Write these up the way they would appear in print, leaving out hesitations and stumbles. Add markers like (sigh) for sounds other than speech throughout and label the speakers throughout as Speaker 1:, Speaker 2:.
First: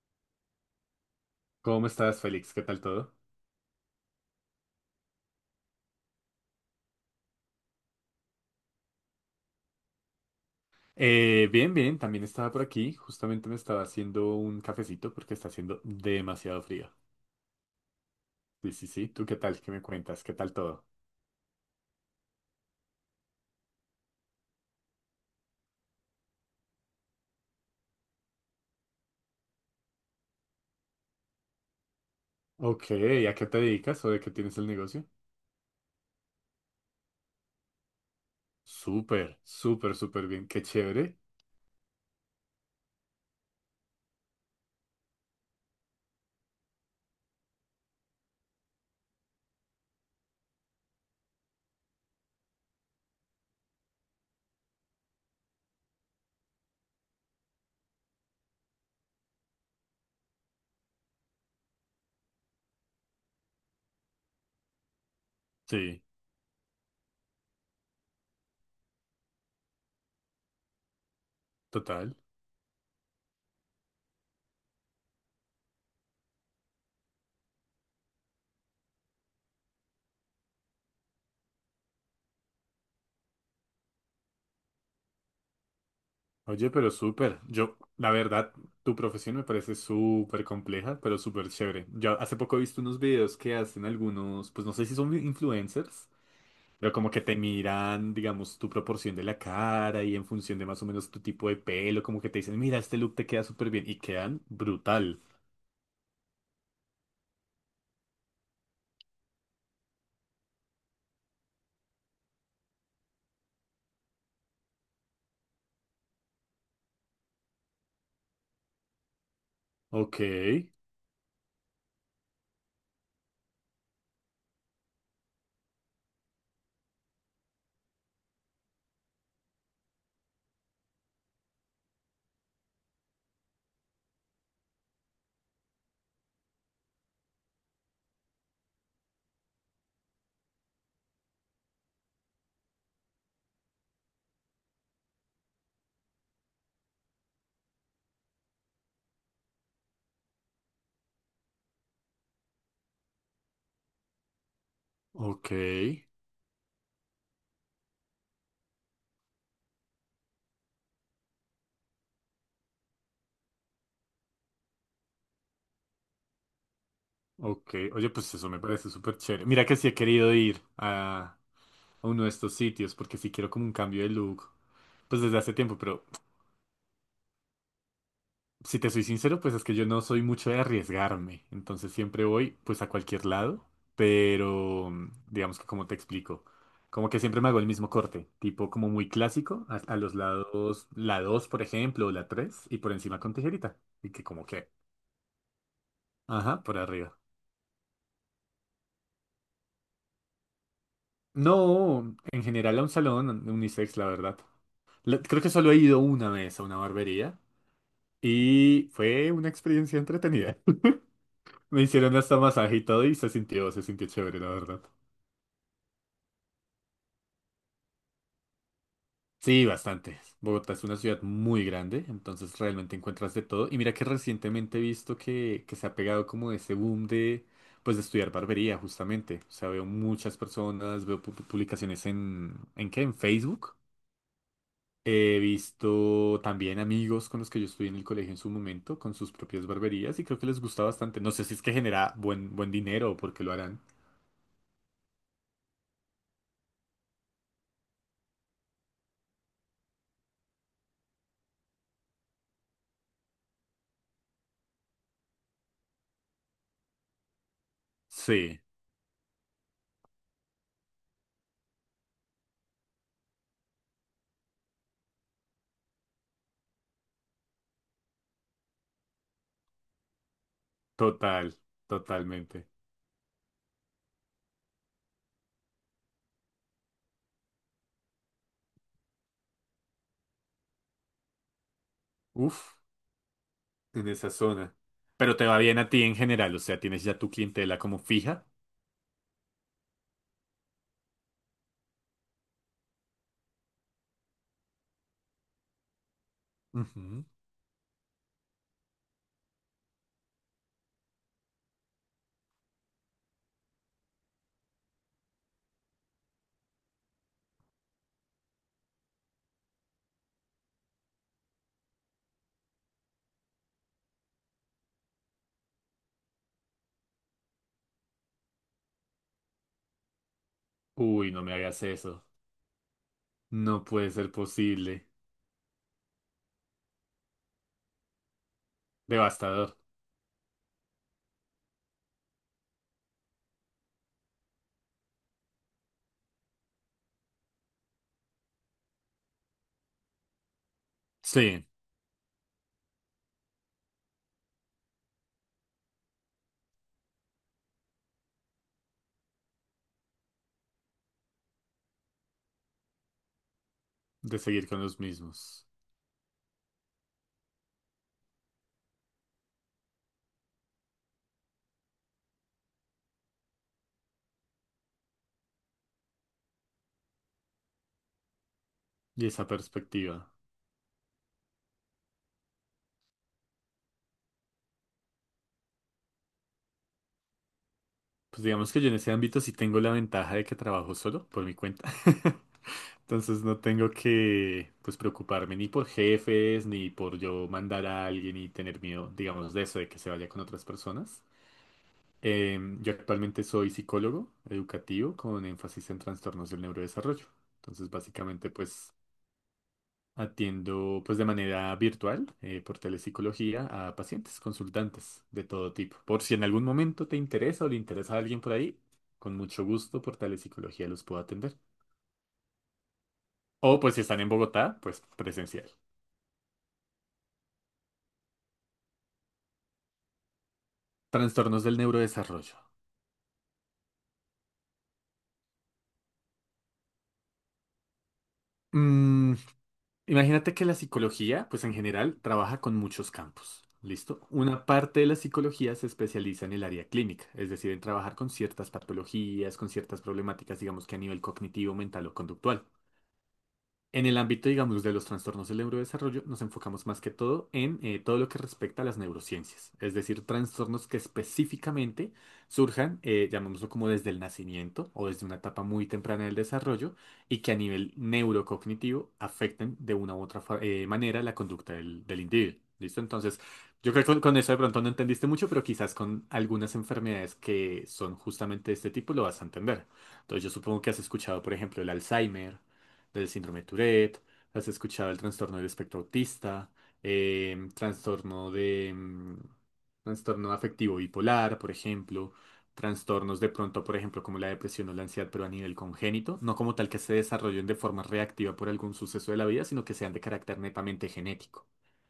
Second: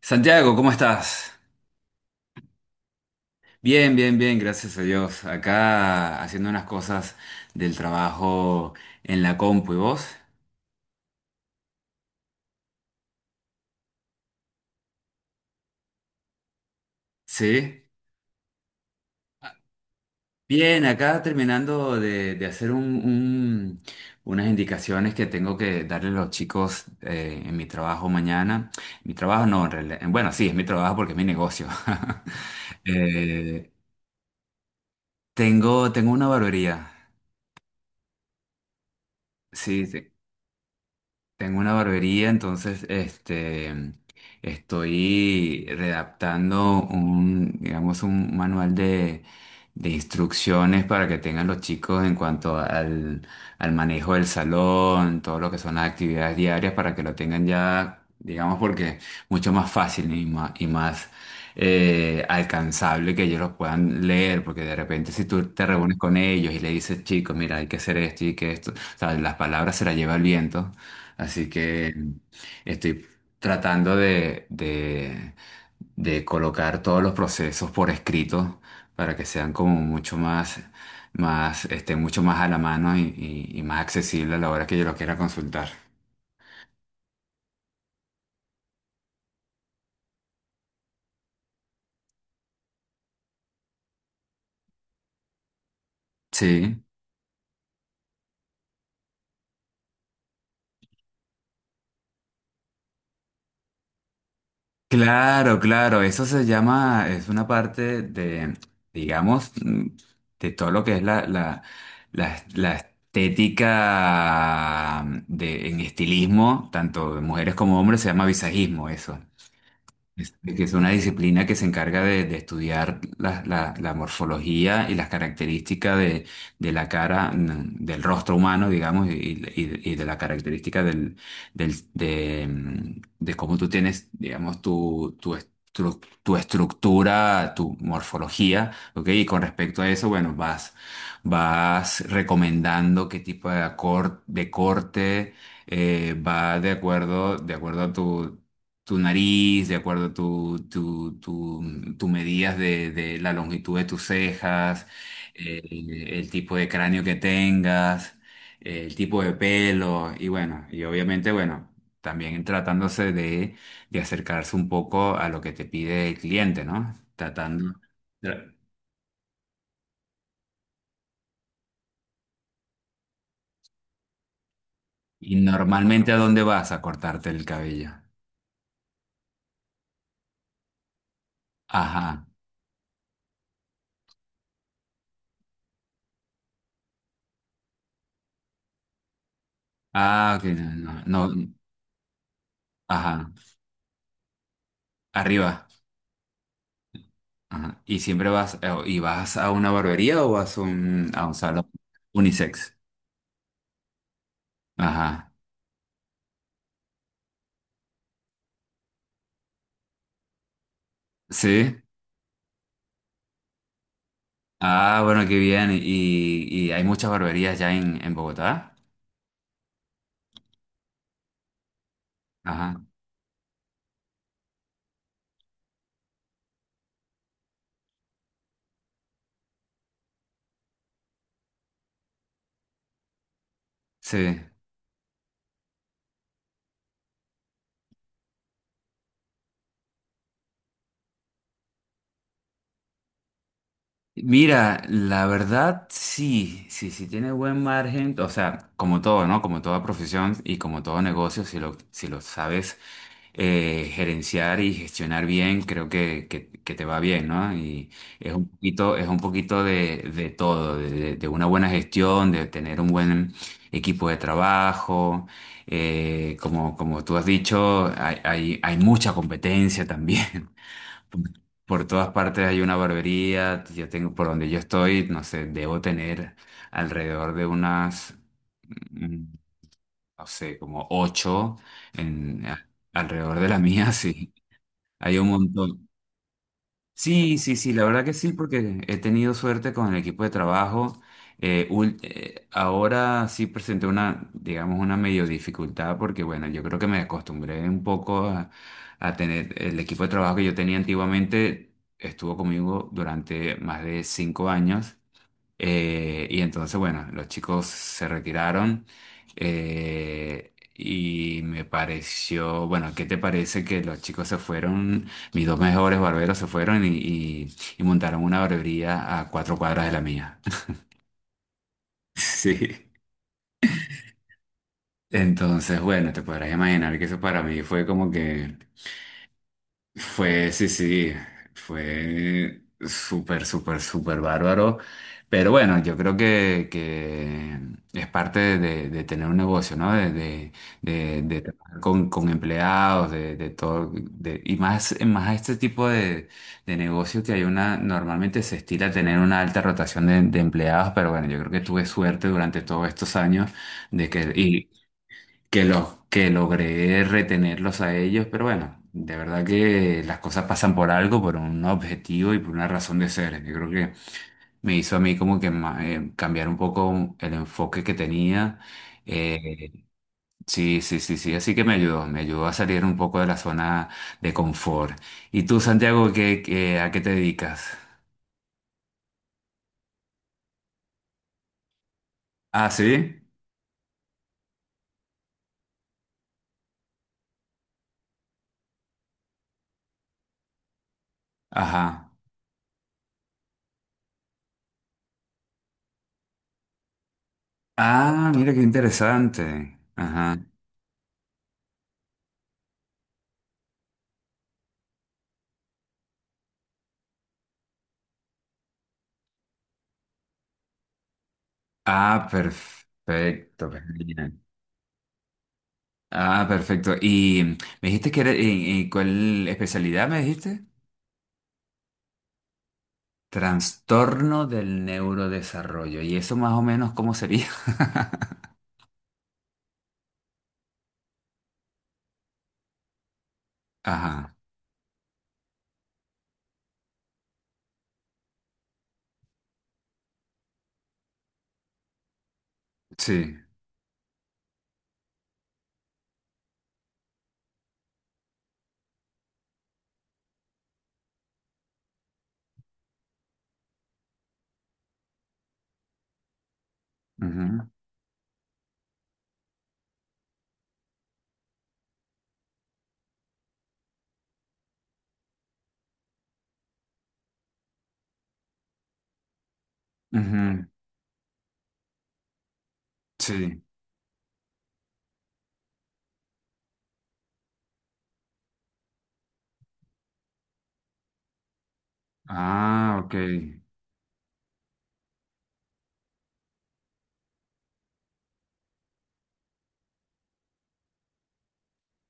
Speaker 1: Santiago, ¿cómo estás?
Speaker 2: ¿Cómo estás, Félix? ¿Qué tal todo?
Speaker 1: Bien, bien, bien, gracias a Dios. Acá haciendo unas cosas del trabajo en la compu, ¿y vos?
Speaker 2: Bien, bien, también estaba por aquí. Justamente me estaba haciendo un cafecito porque está haciendo demasiado frío.
Speaker 1: Sí.
Speaker 2: Sí, sí, sí. ¿Tú qué tal? ¿Qué me cuentas? ¿Qué tal
Speaker 1: Bien,
Speaker 2: todo?
Speaker 1: acá terminando de hacer unas indicaciones que tengo que darle a los chicos en mi trabajo mañana. Mi trabajo no, bueno, sí, es mi trabajo porque es mi negocio. (laughs)
Speaker 2: Ok, ¿a qué te
Speaker 1: Eh,
Speaker 2: dedicas o de qué tienes el negocio?
Speaker 1: tengo una barbería.
Speaker 2: Súper,
Speaker 1: Sí,
Speaker 2: súper,
Speaker 1: sí.
Speaker 2: súper bien. Qué chévere.
Speaker 1: Tengo una barbería, entonces estoy redactando un, digamos, un manual de instrucciones para que tengan los chicos en cuanto al manejo del salón, todo lo que son las actividades diarias, para que lo tengan ya, digamos, porque mucho más fácil y más, alcanzable que ellos lo puedan leer, porque de repente si tú te reúnes
Speaker 2: Sí,
Speaker 1: con ellos y le dices, chicos, mira, hay que hacer esto y que esto, o sea, las palabras se las lleva el viento. Así que
Speaker 2: total.
Speaker 1: estoy tratando de colocar todos los procesos por escrito para que sean como mucho mucho más a la mano y, y más accesible a la hora que yo lo quiera consultar.
Speaker 2: Oye, pero súper. Yo, la verdad, tu profesión me parece súper compleja, pero súper chévere. Yo hace poco he visto unos videos que hacen algunos, pues no sé si son influencers.
Speaker 1: Sí.
Speaker 2: Pero como que te miran, digamos, tu proporción de la cara y en función de más o menos tu tipo de pelo, como que te dicen, mira, este look te queda súper bien y quedan brutal.
Speaker 1: Claro, claro, eso se llama, es una parte de, digamos, de todo lo que es la estética, en estilismo, tanto de mujeres como hombres, se llama visajismo eso.
Speaker 2: Ok,
Speaker 1: Que es una disciplina que se encarga de estudiar la morfología y las características de la cara, del rostro humano, digamos, y, y de la característica de cómo tú tienes, digamos, tu estructura, tu morfología, ¿ok? Y con respecto a eso, bueno, vas recomendando qué tipo de, de corte va de acuerdo a tu nariz, de acuerdo a tu medidas de la longitud de tus cejas,
Speaker 2: ok,
Speaker 1: el tipo de cráneo que tengas, el tipo de pelo, y bueno, y obviamente, bueno, también tratándose de acercarse un poco a lo que te pide el cliente, ¿no?
Speaker 2: ok.
Speaker 1: Tratando.
Speaker 2: Oye, pues eso
Speaker 1: tra-
Speaker 2: me parece súper chévere. Mira que sí he querido ir a uno de estos sitios porque sí quiero como un cambio de look, pues
Speaker 1: Y
Speaker 2: desde hace tiempo, pero…
Speaker 1: normalmente, ¿a dónde vas a cortarte el cabello?
Speaker 2: Si te soy sincero, pues es que yo no soy mucho de arriesgarme, entonces siempre
Speaker 1: Ajá.
Speaker 2: voy pues a cualquier lado, pero digamos que como te explico, como que siempre me hago el mismo corte, tipo como muy clásico, a los
Speaker 1: Ah, ok, no,
Speaker 2: lados, la
Speaker 1: no,
Speaker 2: 2
Speaker 1: no,
Speaker 2: por ejemplo, o la 3 y por encima
Speaker 1: ajá.
Speaker 2: con tijerita, y que como que,
Speaker 1: Arriba.
Speaker 2: ajá, por arriba.
Speaker 1: Ajá. ¿Y siempre y vas a una barbería o vas a un salón
Speaker 2: No, en
Speaker 1: unisex?
Speaker 2: general a un salón unisex, la verdad.
Speaker 1: Ajá.
Speaker 2: Creo que solo he ido una vez a una barbería y fue una experiencia entretenida. (laughs)
Speaker 1: ¿Sí?
Speaker 2: Me hicieron hasta masaje y todo y se sintió chévere, la verdad.
Speaker 1: Ah, bueno, qué bien. ¿Y hay muchas barberías ya en Bogotá?
Speaker 2: Sí, bastante. Bogotá es una ciudad muy grande, entonces
Speaker 1: Ajá.
Speaker 2: realmente encuentras de todo. Y mira que recientemente he visto que se ha pegado como ese boom de, pues, de estudiar barbería, justamente. O sea, veo muchas personas, veo publicaciones ¿en qué? En Facebook.
Speaker 1: Sí.
Speaker 2: He visto también amigos con los que yo estudié en el colegio en su momento, con sus propias barberías, y creo que les gusta bastante. No sé si es que genera buen, buen dinero o por qué lo harán.
Speaker 1: Mira, la verdad sí, sí, sí tiene buen margen, o sea, como todo, ¿no? Como toda profesión y como todo negocio, si lo, si lo sabes gerenciar y gestionar bien, creo que te va bien, ¿no? Y es un
Speaker 2: Sí,
Speaker 1: poquito, es un poquito de todo, de una buena gestión, de tener un buen equipo de trabajo, como tú has dicho, hay mucha competencia también. (laughs)
Speaker 2: total,
Speaker 1: Por todas partes hay
Speaker 2: totalmente.
Speaker 1: una barbería. Yo tengo, por donde yo estoy, no sé, debo tener alrededor de unas, mm, no sé, como ocho
Speaker 2: Uf.
Speaker 1: alrededor de la (laughs) mía,
Speaker 2: En esa
Speaker 1: sí.
Speaker 2: zona.
Speaker 1: Hay un
Speaker 2: Pero te va bien
Speaker 1: montón.
Speaker 2: a ti en general, o sea, tienes ya tu
Speaker 1: Sí, sí, sí,
Speaker 2: clientela
Speaker 1: la
Speaker 2: como
Speaker 1: verdad que sí,
Speaker 2: fija.
Speaker 1: porque he tenido suerte con el equipo de trabajo. Ahora sí presenté una, digamos, una medio dificultad porque, bueno, yo creo que me
Speaker 2: Ujú.
Speaker 1: acostumbré un poco a tener el equipo de trabajo que yo tenía antiguamente, estuvo conmigo durante más de 5 años y entonces, bueno, los chicos se retiraron y me pareció, bueno, ¿qué te parece que los chicos se fueron, mis dos mejores barberos se fueron y, y montaron una barbería a 4 cuadras de la mía? (laughs)
Speaker 2: Uy, no me hagas eso.
Speaker 1: Sí.
Speaker 2: No puede ser posible.
Speaker 1: Entonces, bueno, te podrás imaginar que eso para mí fue como que.
Speaker 2: Devastador.
Speaker 1: Fue, sí, sí, fue súper, súper, súper bárbaro. Pero bueno, yo creo que es parte de tener un negocio, ¿no? De
Speaker 2: Sí,
Speaker 1: trabajar con empleados, de todo, y más a este tipo de negocio que hay normalmente se estila a tener una alta rotación de empleados, pero bueno, yo creo que tuve suerte durante todos estos años de
Speaker 2: de
Speaker 1: que,
Speaker 2: seguir con los
Speaker 1: que
Speaker 2: mismos.
Speaker 1: los que logré retenerlos a ellos, pero bueno, de verdad que las cosas pasan por algo, por un objetivo y por una razón de ser. Yo creo que me hizo a mí como que cambiar un poco el enfoque que tenía.
Speaker 2: Y esa
Speaker 1: Eh,
Speaker 2: perspectiva.
Speaker 1: sí, sí, sí, sí, así que me ayudó a salir un poco de la zona de confort. ¿Y tú, Santiago, a qué te dedicas?
Speaker 2: Pues digamos que yo en ese ámbito sí tengo la ventaja de que trabajo solo por mi cuenta. (laughs)
Speaker 1: Ah, sí,
Speaker 2: Entonces no tengo que pues preocuparme ni por jefes, ni por yo mandar a alguien y tener miedo, digamos, de eso, de que se vaya con otras personas.
Speaker 1: ajá.
Speaker 2: Yo actualmente soy psicólogo educativo con énfasis en trastornos del neurodesarrollo. Entonces,
Speaker 1: Ah,
Speaker 2: básicamente,
Speaker 1: mira qué
Speaker 2: pues
Speaker 1: interesante. Ajá.
Speaker 2: atiendo pues de manera virtual por telepsicología a pacientes, consultantes de todo tipo. Por si en algún momento te interesa o le interesa a alguien por ahí, con mucho gusto por telepsicología los puedo atender.
Speaker 1: Ah, perfecto.
Speaker 2: O pues si están en
Speaker 1: Genial.
Speaker 2: Bogotá, pues presencial.
Speaker 1: Ah, perfecto. Y me dijiste que era, en ¿cuál especialidad me dijiste?
Speaker 2: Trastornos del neurodesarrollo.
Speaker 1: Trastorno del neurodesarrollo. ¿Y eso más o menos cómo sería? (laughs)
Speaker 2: Mm, Imagínate que la psicología, pues en general, trabaja con muchos campos. ¿Listo?
Speaker 1: Ajá,
Speaker 2: Una parte de la psicología se especializa en el área clínica, es decir, en trabajar con ciertas patologías, con ciertas problemáticas, digamos que a nivel cognitivo, mental o conductual.
Speaker 1: sí.
Speaker 2: En el ámbito, digamos, de los trastornos del neurodesarrollo, nos enfocamos más que todo en todo lo que respecta a las neurociencias, es decir, trastornos que específicamente surjan, llamémoslo como desde el nacimiento o desde una etapa muy temprana del desarrollo y que a nivel neurocognitivo afecten de una u otra manera la conducta del, del individuo. ¿Listo? Entonces, yo creo que con eso de pronto no entendiste mucho, pero quizás con algunas enfermedades que son justamente de este tipo lo vas a entender.
Speaker 1: Ujú,
Speaker 2: Entonces, yo
Speaker 1: ujú,
Speaker 2: supongo que has escuchado, por ejemplo, el Alzheimer, del síndrome
Speaker 1: sí.
Speaker 2: de Tourette, has escuchado el trastorno del espectro autista, trastorno de trastorno afectivo bipolar, por ejemplo,
Speaker 1: Ah, ok.
Speaker 2: trastornos de pronto, por ejemplo, como la depresión o la ansiedad, pero a nivel congénito, no como tal que se desarrollen de forma reactiva por algún suceso de la vida, sino que sean de carácter netamente genético.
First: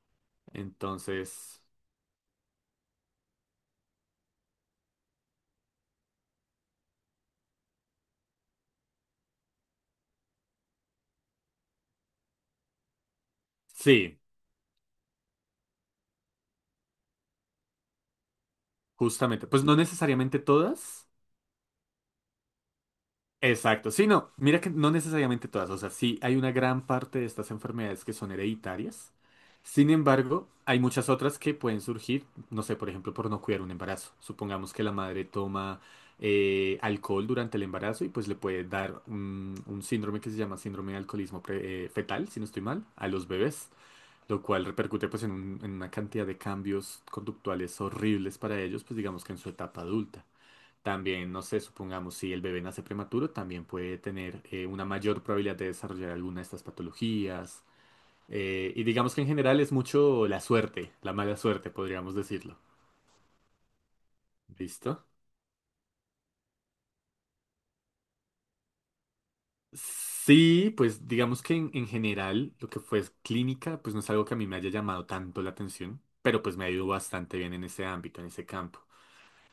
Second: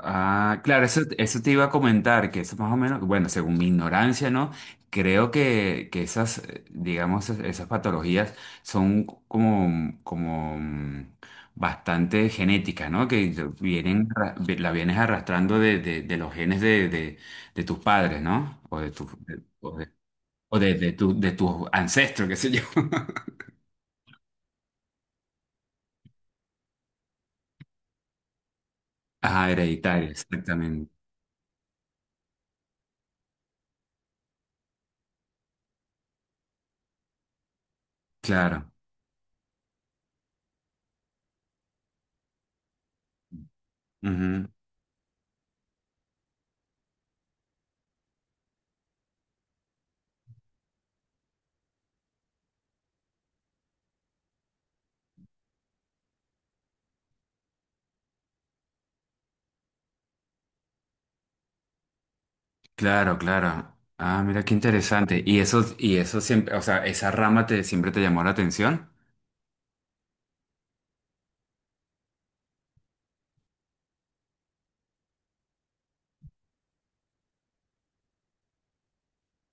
Speaker 1: Ah, claro, eso te
Speaker 2: Entonces,
Speaker 1: iba a comentar, que eso más o menos, bueno, según mi ignorancia, ¿no? Creo que esas, digamos, esas patologías son como bastante genéticas, ¿no? Que vienen,
Speaker 2: sí,
Speaker 1: la vienes arrastrando de los genes de tus padres, ¿no? O
Speaker 2: justamente, pues no necesariamente todas.
Speaker 1: de tus ancestros, qué sé yo. (laughs)
Speaker 2: Exacto, sí, no, mira que no necesariamente todas, o sea, sí hay una gran parte de estas enfermedades que son hereditarias,
Speaker 1: Ajá,
Speaker 2: sin
Speaker 1: hereditaria,
Speaker 2: embargo, hay
Speaker 1: exactamente.
Speaker 2: muchas otras que pueden surgir, no sé, por ejemplo, por no cuidar un embarazo. Supongamos que la madre toma alcohol durante el embarazo y pues le puede
Speaker 1: Claro.
Speaker 2: dar un síndrome que se llama síndrome de alcoholismo fetal, si no estoy mal, a los bebés, lo
Speaker 1: Ujú.
Speaker 2: cual repercute pues en, en una cantidad de cambios conductuales horribles para ellos, pues digamos que en su etapa adulta. También, no sé, supongamos, si el bebé nace prematuro, también puede tener una mayor probabilidad de desarrollar alguna de estas patologías. Y digamos que en general es mucho la suerte, la mala suerte, podríamos decirlo.
Speaker 1: Claro, claro. Ah, mira qué
Speaker 2: ¿Listo?
Speaker 1: interesante. Y eso siempre, o sea, esa rama te siempre te llamó la atención.
Speaker 2: Sí, pues digamos que en general lo que fue es clínica, pues no es algo que a mí me haya llamado tanto la atención, pero pues me ha ido bastante bien en ese ámbito, en ese campo.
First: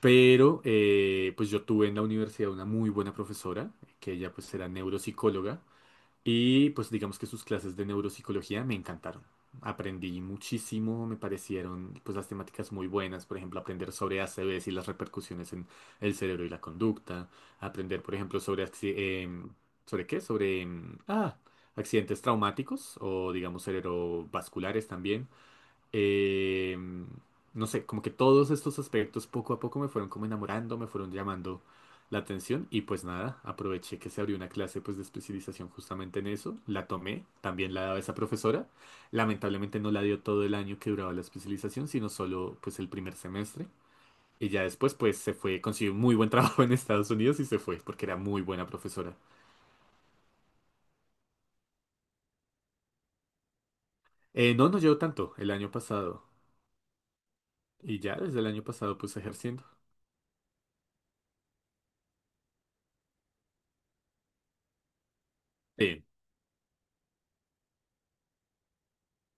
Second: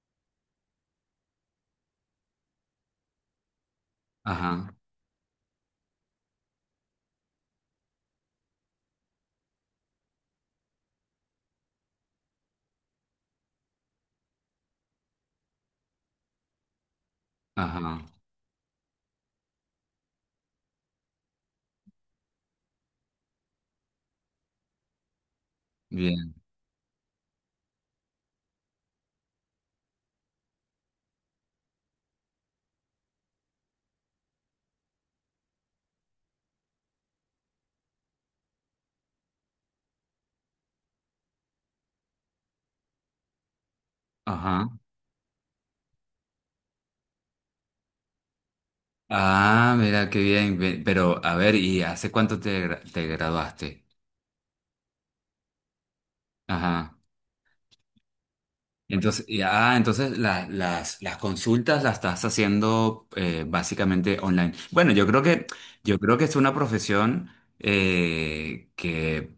Speaker 2: Pero pues yo tuve en la universidad una muy buena profesora, que ella pues era
Speaker 1: Ajá,
Speaker 2: neuropsicóloga. Y pues digamos que sus clases de neuropsicología me encantaron. Aprendí muchísimo, me parecieron pues las temáticas muy buenas, por ejemplo, aprender sobre ACVs y las repercusiones en el cerebro y la conducta,
Speaker 1: ajá,
Speaker 2: aprender, por ejemplo, sobre ¿sobre qué? Sobre accidentes traumáticos o digamos cerebrovasculares también
Speaker 1: bien,
Speaker 2: eh, no sé, como que todos estos aspectos poco a poco me fueron como enamorando, me fueron llamando la atención y pues nada, aproveché que se abrió una clase pues de especialización justamente en eso, la tomé, también la daba esa profesora, lamentablemente no la dio todo el año que duraba la especialización, sino solo pues el primer semestre. Y ya
Speaker 1: ajá.
Speaker 2: después, pues se fue, consiguió un muy buen (laughs) trabajo en Estados Unidos y se fue, porque era muy buena profesora.
Speaker 1: Ah, mira qué bien. Pero, a ver, ¿y hace cuánto te graduaste?
Speaker 2: No, no llevo tanto el año pasado.
Speaker 1: Ajá.
Speaker 2: Y ya desde el año pasado, pues
Speaker 1: Entonces,
Speaker 2: ejerciendo.
Speaker 1: ya, ah, entonces las consultas las estás haciendo básicamente online. Bueno, yo creo que, yo
Speaker 2: Sí.
Speaker 1: creo que es una profesión que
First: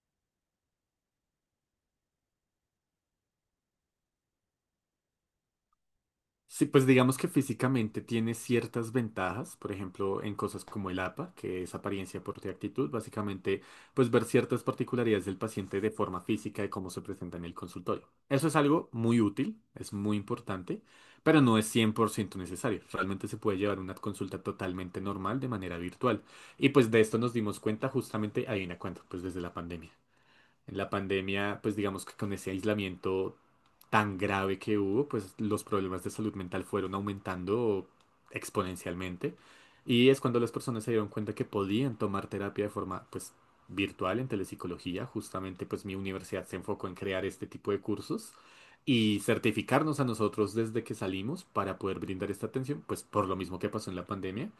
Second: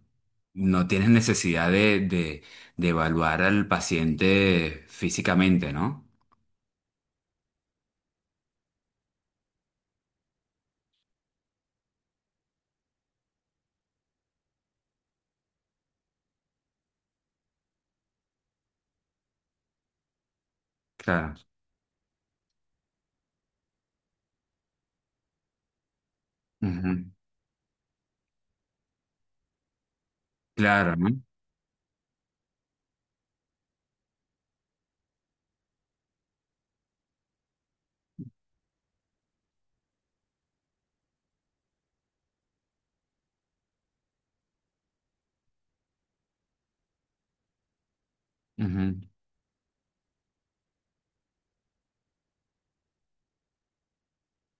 Speaker 1: no tienes necesidad de evaluar al paciente físicamente, ¿no?
Speaker 2: Sí, pues digamos que físicamente tiene ciertas ventajas, por ejemplo, en cosas como el APA, que es apariencia, porte y actitud, básicamente, pues ver ciertas particularidades del paciente de forma física de cómo se presenta en el consultorio. Eso es algo muy útil, es muy importante,
Speaker 1: Claro.
Speaker 2: pero no es 100% necesario. Realmente se puede llevar una consulta totalmente normal de manera virtual. Y pues de
Speaker 1: Ujú.
Speaker 2: esto nos dimos cuenta justamente, ahí una cuenta, pues desde la pandemia. En la
Speaker 1: Claro, ¿no?
Speaker 2: pandemia, pues digamos que con ese aislamiento tan grave que hubo, pues los problemas de salud mental fueron aumentando exponencialmente. Y es cuando las personas se dieron cuenta que podían tomar terapia de forma, pues, virtual en telepsicología. Justamente, pues, mi universidad se enfocó en crear este tipo de cursos
Speaker 1: Ujú.
Speaker 2: y certificarnos a nosotros desde que salimos para poder brindar esta atención, pues, por lo mismo que pasó en la pandemia.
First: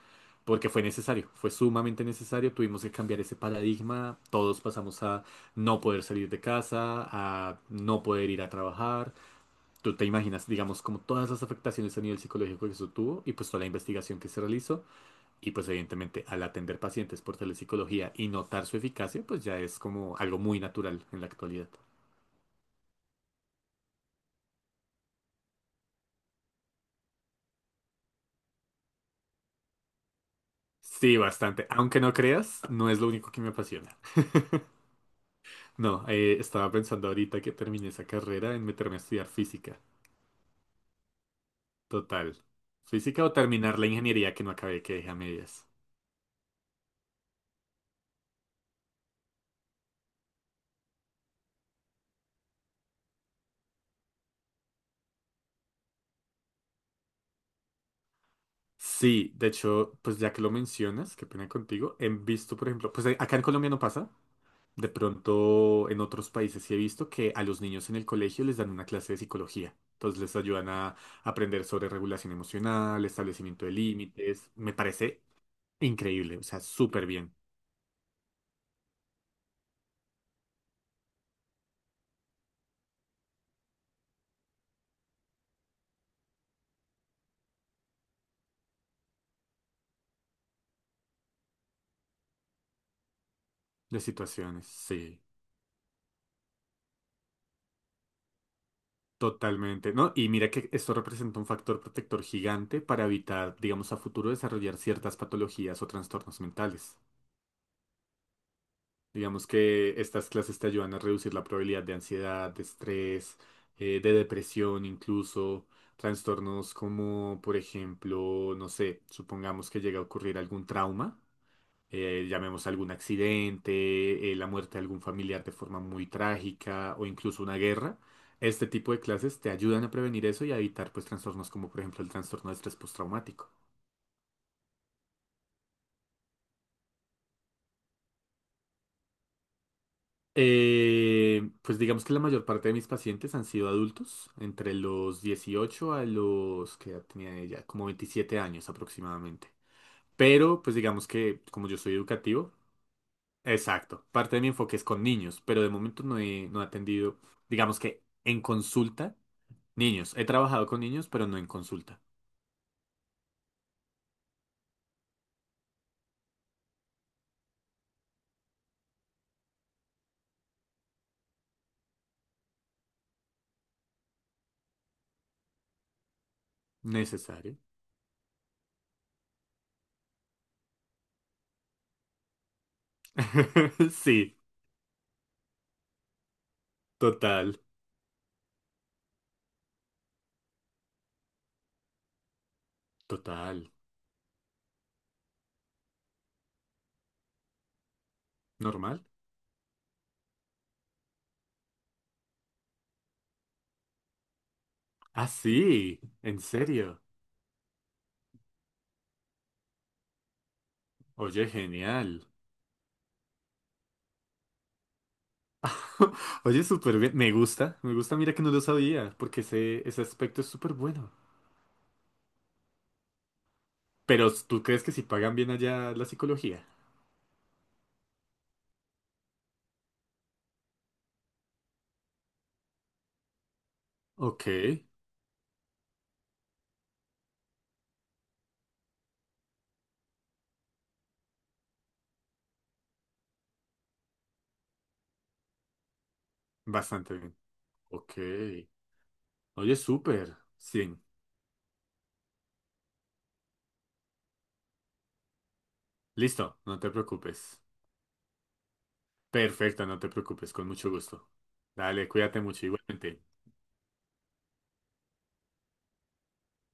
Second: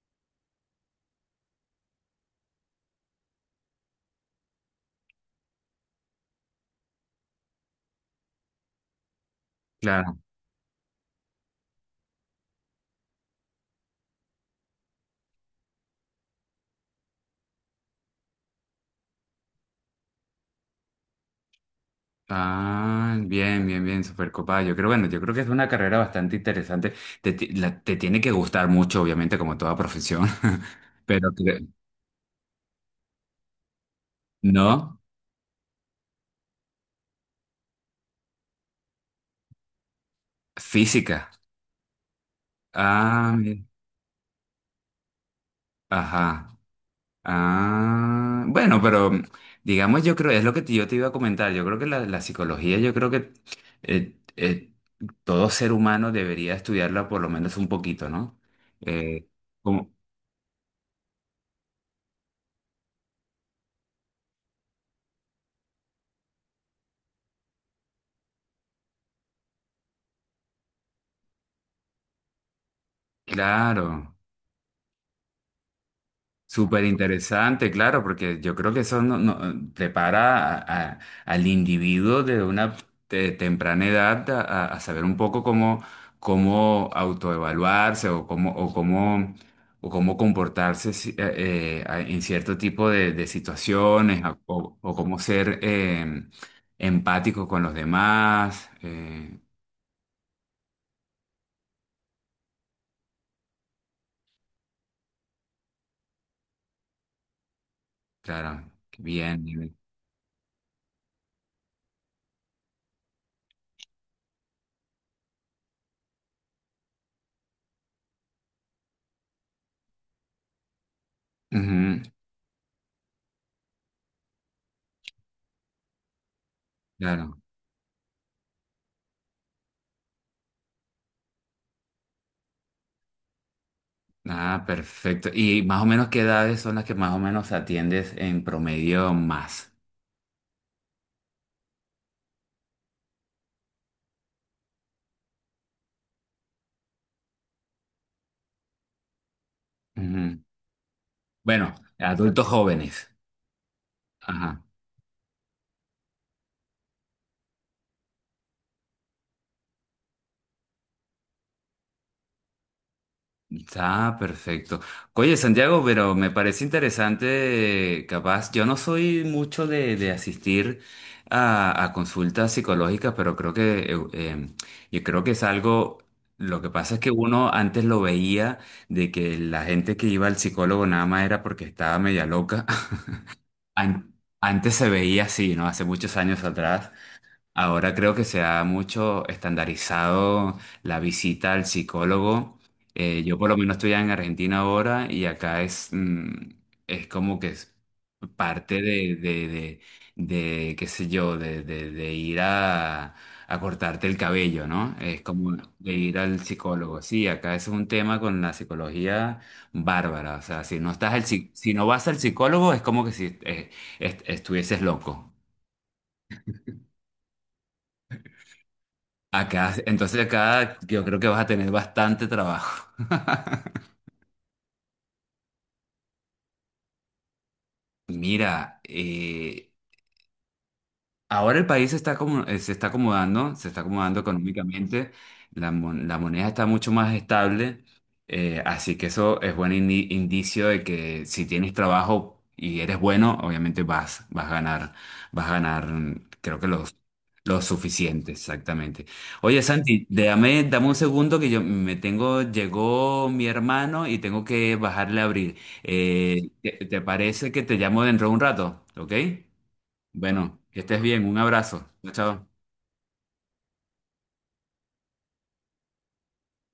Speaker 2: Porque fue necesario, fue sumamente necesario, tuvimos que cambiar ese paradigma, todos pasamos a no poder salir de casa, a no poder ir a trabajar. Tú te
Speaker 1: Claro.
Speaker 2: imaginas, digamos, como todas las afectaciones a nivel psicológico que eso tuvo y pues toda la investigación que se realizó y pues evidentemente al atender pacientes por telepsicología y notar su eficacia, pues ya es como algo muy natural en la actualidad.
Speaker 1: Ah, bien, bien, bien, súper copada. Yo creo, bueno, yo creo que es una carrera bastante interesante. Te tiene que gustar mucho, obviamente, como toda profesión. (laughs)
Speaker 2: Sí,
Speaker 1: Pero creo-
Speaker 2: bastante. Aunque no creas, no es lo único que me apasiona. (laughs)
Speaker 1: No,
Speaker 2: No, estaba pensando ahorita que terminé esa carrera en meterme a estudiar física.
Speaker 1: física.
Speaker 2: Total. Física
Speaker 1: Ah,
Speaker 2: o
Speaker 1: ajá.
Speaker 2: terminar la ingeniería que no acabé, que dejé a medias.
Speaker 1: ajá. Ah, bueno, pero digamos, yo creo, es lo que yo te iba a comentar. Yo creo que la psicología, yo creo que eh, eh, todo ser humano debería estudiarla por lo menos un poquito, ¿no? Eh,
Speaker 2: Sí, de
Speaker 1: como,
Speaker 2: hecho, pues ya que lo mencionas, qué pena contigo, he visto, por ejemplo, pues acá en Colombia no pasa, de pronto en otros países sí he visto que a los niños en el colegio les dan una clase de psicología, entonces les ayudan a aprender sobre regulación emocional, establecimiento de
Speaker 1: claro.
Speaker 2: límites, me parece increíble, o sea,
Speaker 1: Súper
Speaker 2: súper bien
Speaker 1: interesante, claro, porque yo creo que eso prepara al individuo de una temprana edad a saber un poco cómo autoevaluarse o cómo comportarse en cierto tipo de
Speaker 2: de
Speaker 1: situaciones a-
Speaker 2: situaciones,
Speaker 1: o, o cómo
Speaker 2: sí,
Speaker 1: ser empático con los demás.
Speaker 2: totalmente, ¿no? Y mira que esto representa un factor protector gigante para evitar, digamos, a futuro desarrollar ciertas patologías o trastornos mentales.
Speaker 1: Claro,
Speaker 2: Digamos
Speaker 1: bien.
Speaker 2: que estas clases te ayudan a reducir la probabilidad de ansiedad, de estrés, de depresión incluso, trastornos como, por ejemplo, no sé, supongamos que llega a ocurrir algún trauma,
Speaker 1: Ujú,
Speaker 2: llamemos algún accidente, la muerte de algún familiar de forma muy trágica o
Speaker 1: claro.
Speaker 2: incluso una guerra. Este tipo de clases te ayudan a prevenir eso y a evitar pues trastornos como por ejemplo el trastorno de estrés postraumático.
Speaker 1: Ah, perfecto. ¿Y más o menos qué edades son las que más o menos atiendes en promedio más?
Speaker 2: Pues digamos que la mayor parte de mis pacientes han sido adultos, entre los 18 a los que tenía ella, como 27 años aproximadamente.
Speaker 1: Ujú.
Speaker 2: Pero pues digamos que como
Speaker 1: Bueno,
Speaker 2: yo soy
Speaker 1: adultos
Speaker 2: educativo,
Speaker 1: jóvenes.
Speaker 2: exacto, parte de mi
Speaker 1: Ajá.
Speaker 2: enfoque es con niños, pero de momento no he, no he atendido, digamos que en consulta, niños. He trabajado con niños, pero no en consulta.
Speaker 1: Está perfecto. Oye, Santiago, pero me parece interesante, capaz, yo no soy mucho de asistir a consultas psicológicas, pero creo que, eh, em, yo creo que es algo, lo que pasa es que uno
Speaker 2: Necesario.
Speaker 1: antes lo veía de que la gente que iba al psicólogo nada más era porque estaba media loca.
Speaker 2: (laughs)
Speaker 1: An-
Speaker 2: Sí,
Speaker 1: Antes se veía así, ¿no? Hace muchos años atrás.
Speaker 2: total,
Speaker 1: Ahora creo que se ha mucho estandarizado la visita al psicólogo. Yo por lo
Speaker 2: total.
Speaker 1: menos estoy en Argentina ahora y acá es como que parte
Speaker 2: ¿Normal?
Speaker 1: de, qué sé yo, de ir a cortarte el cabello, ¿no? Es
Speaker 2: Ah,
Speaker 1: como de
Speaker 2: sí,
Speaker 1: ir
Speaker 2: en
Speaker 1: al
Speaker 2: serio.
Speaker 1: psicólogo. Sí, acá es un tema con la psicología bárbara. O sea, si no estás
Speaker 2: Oye,
Speaker 1: si no vas al
Speaker 2: genial.
Speaker 1: psicólogo, es como que si estuvieses loco.
Speaker 2: (laughs) Oye, súper bien. Me gusta, me gusta. Mira que no lo sabía, porque
Speaker 1: Acá,
Speaker 2: ese
Speaker 1: entonces
Speaker 2: aspecto es súper
Speaker 1: acá yo
Speaker 2: bueno.
Speaker 1: creo que vas a tener bastante trabajo.
Speaker 2: Pero ¿tú crees que si pagan bien allá la psicología?
Speaker 1: Mira, ahora el país se está acomodando
Speaker 2: Ok,
Speaker 1: económicamente, la moneda está mucho más estable, así que eso es buen indicio de que si tienes trabajo y eres bueno, obviamente vas a ganar, vas a ganar, creo que los,
Speaker 2: bastante bien.
Speaker 1: los
Speaker 2: Ok.
Speaker 1: suficientes, exactamente. Oye,
Speaker 2: Oye,
Speaker 1: Santi,
Speaker 2: súper.
Speaker 1: déjame, dame un
Speaker 2: 100.
Speaker 1: segundo que yo me tengo, llegó mi hermano y tengo que bajarle a abrir.
Speaker 2: Listo,
Speaker 1: ¿Te,
Speaker 2: no te
Speaker 1: te
Speaker 2: preocupes.
Speaker 1: parece que te llamo dentro de un rato? ¿Ok?
Speaker 2: Perfecto, no te preocupes,
Speaker 1: Bueno,
Speaker 2: con
Speaker 1: que
Speaker 2: mucho
Speaker 1: estés bien.
Speaker 2: gusto.
Speaker 1: Un abrazo.
Speaker 2: Dale,
Speaker 1: Chao.
Speaker 2: cuídate
Speaker 1: Chao.
Speaker 2: mucho igualmente.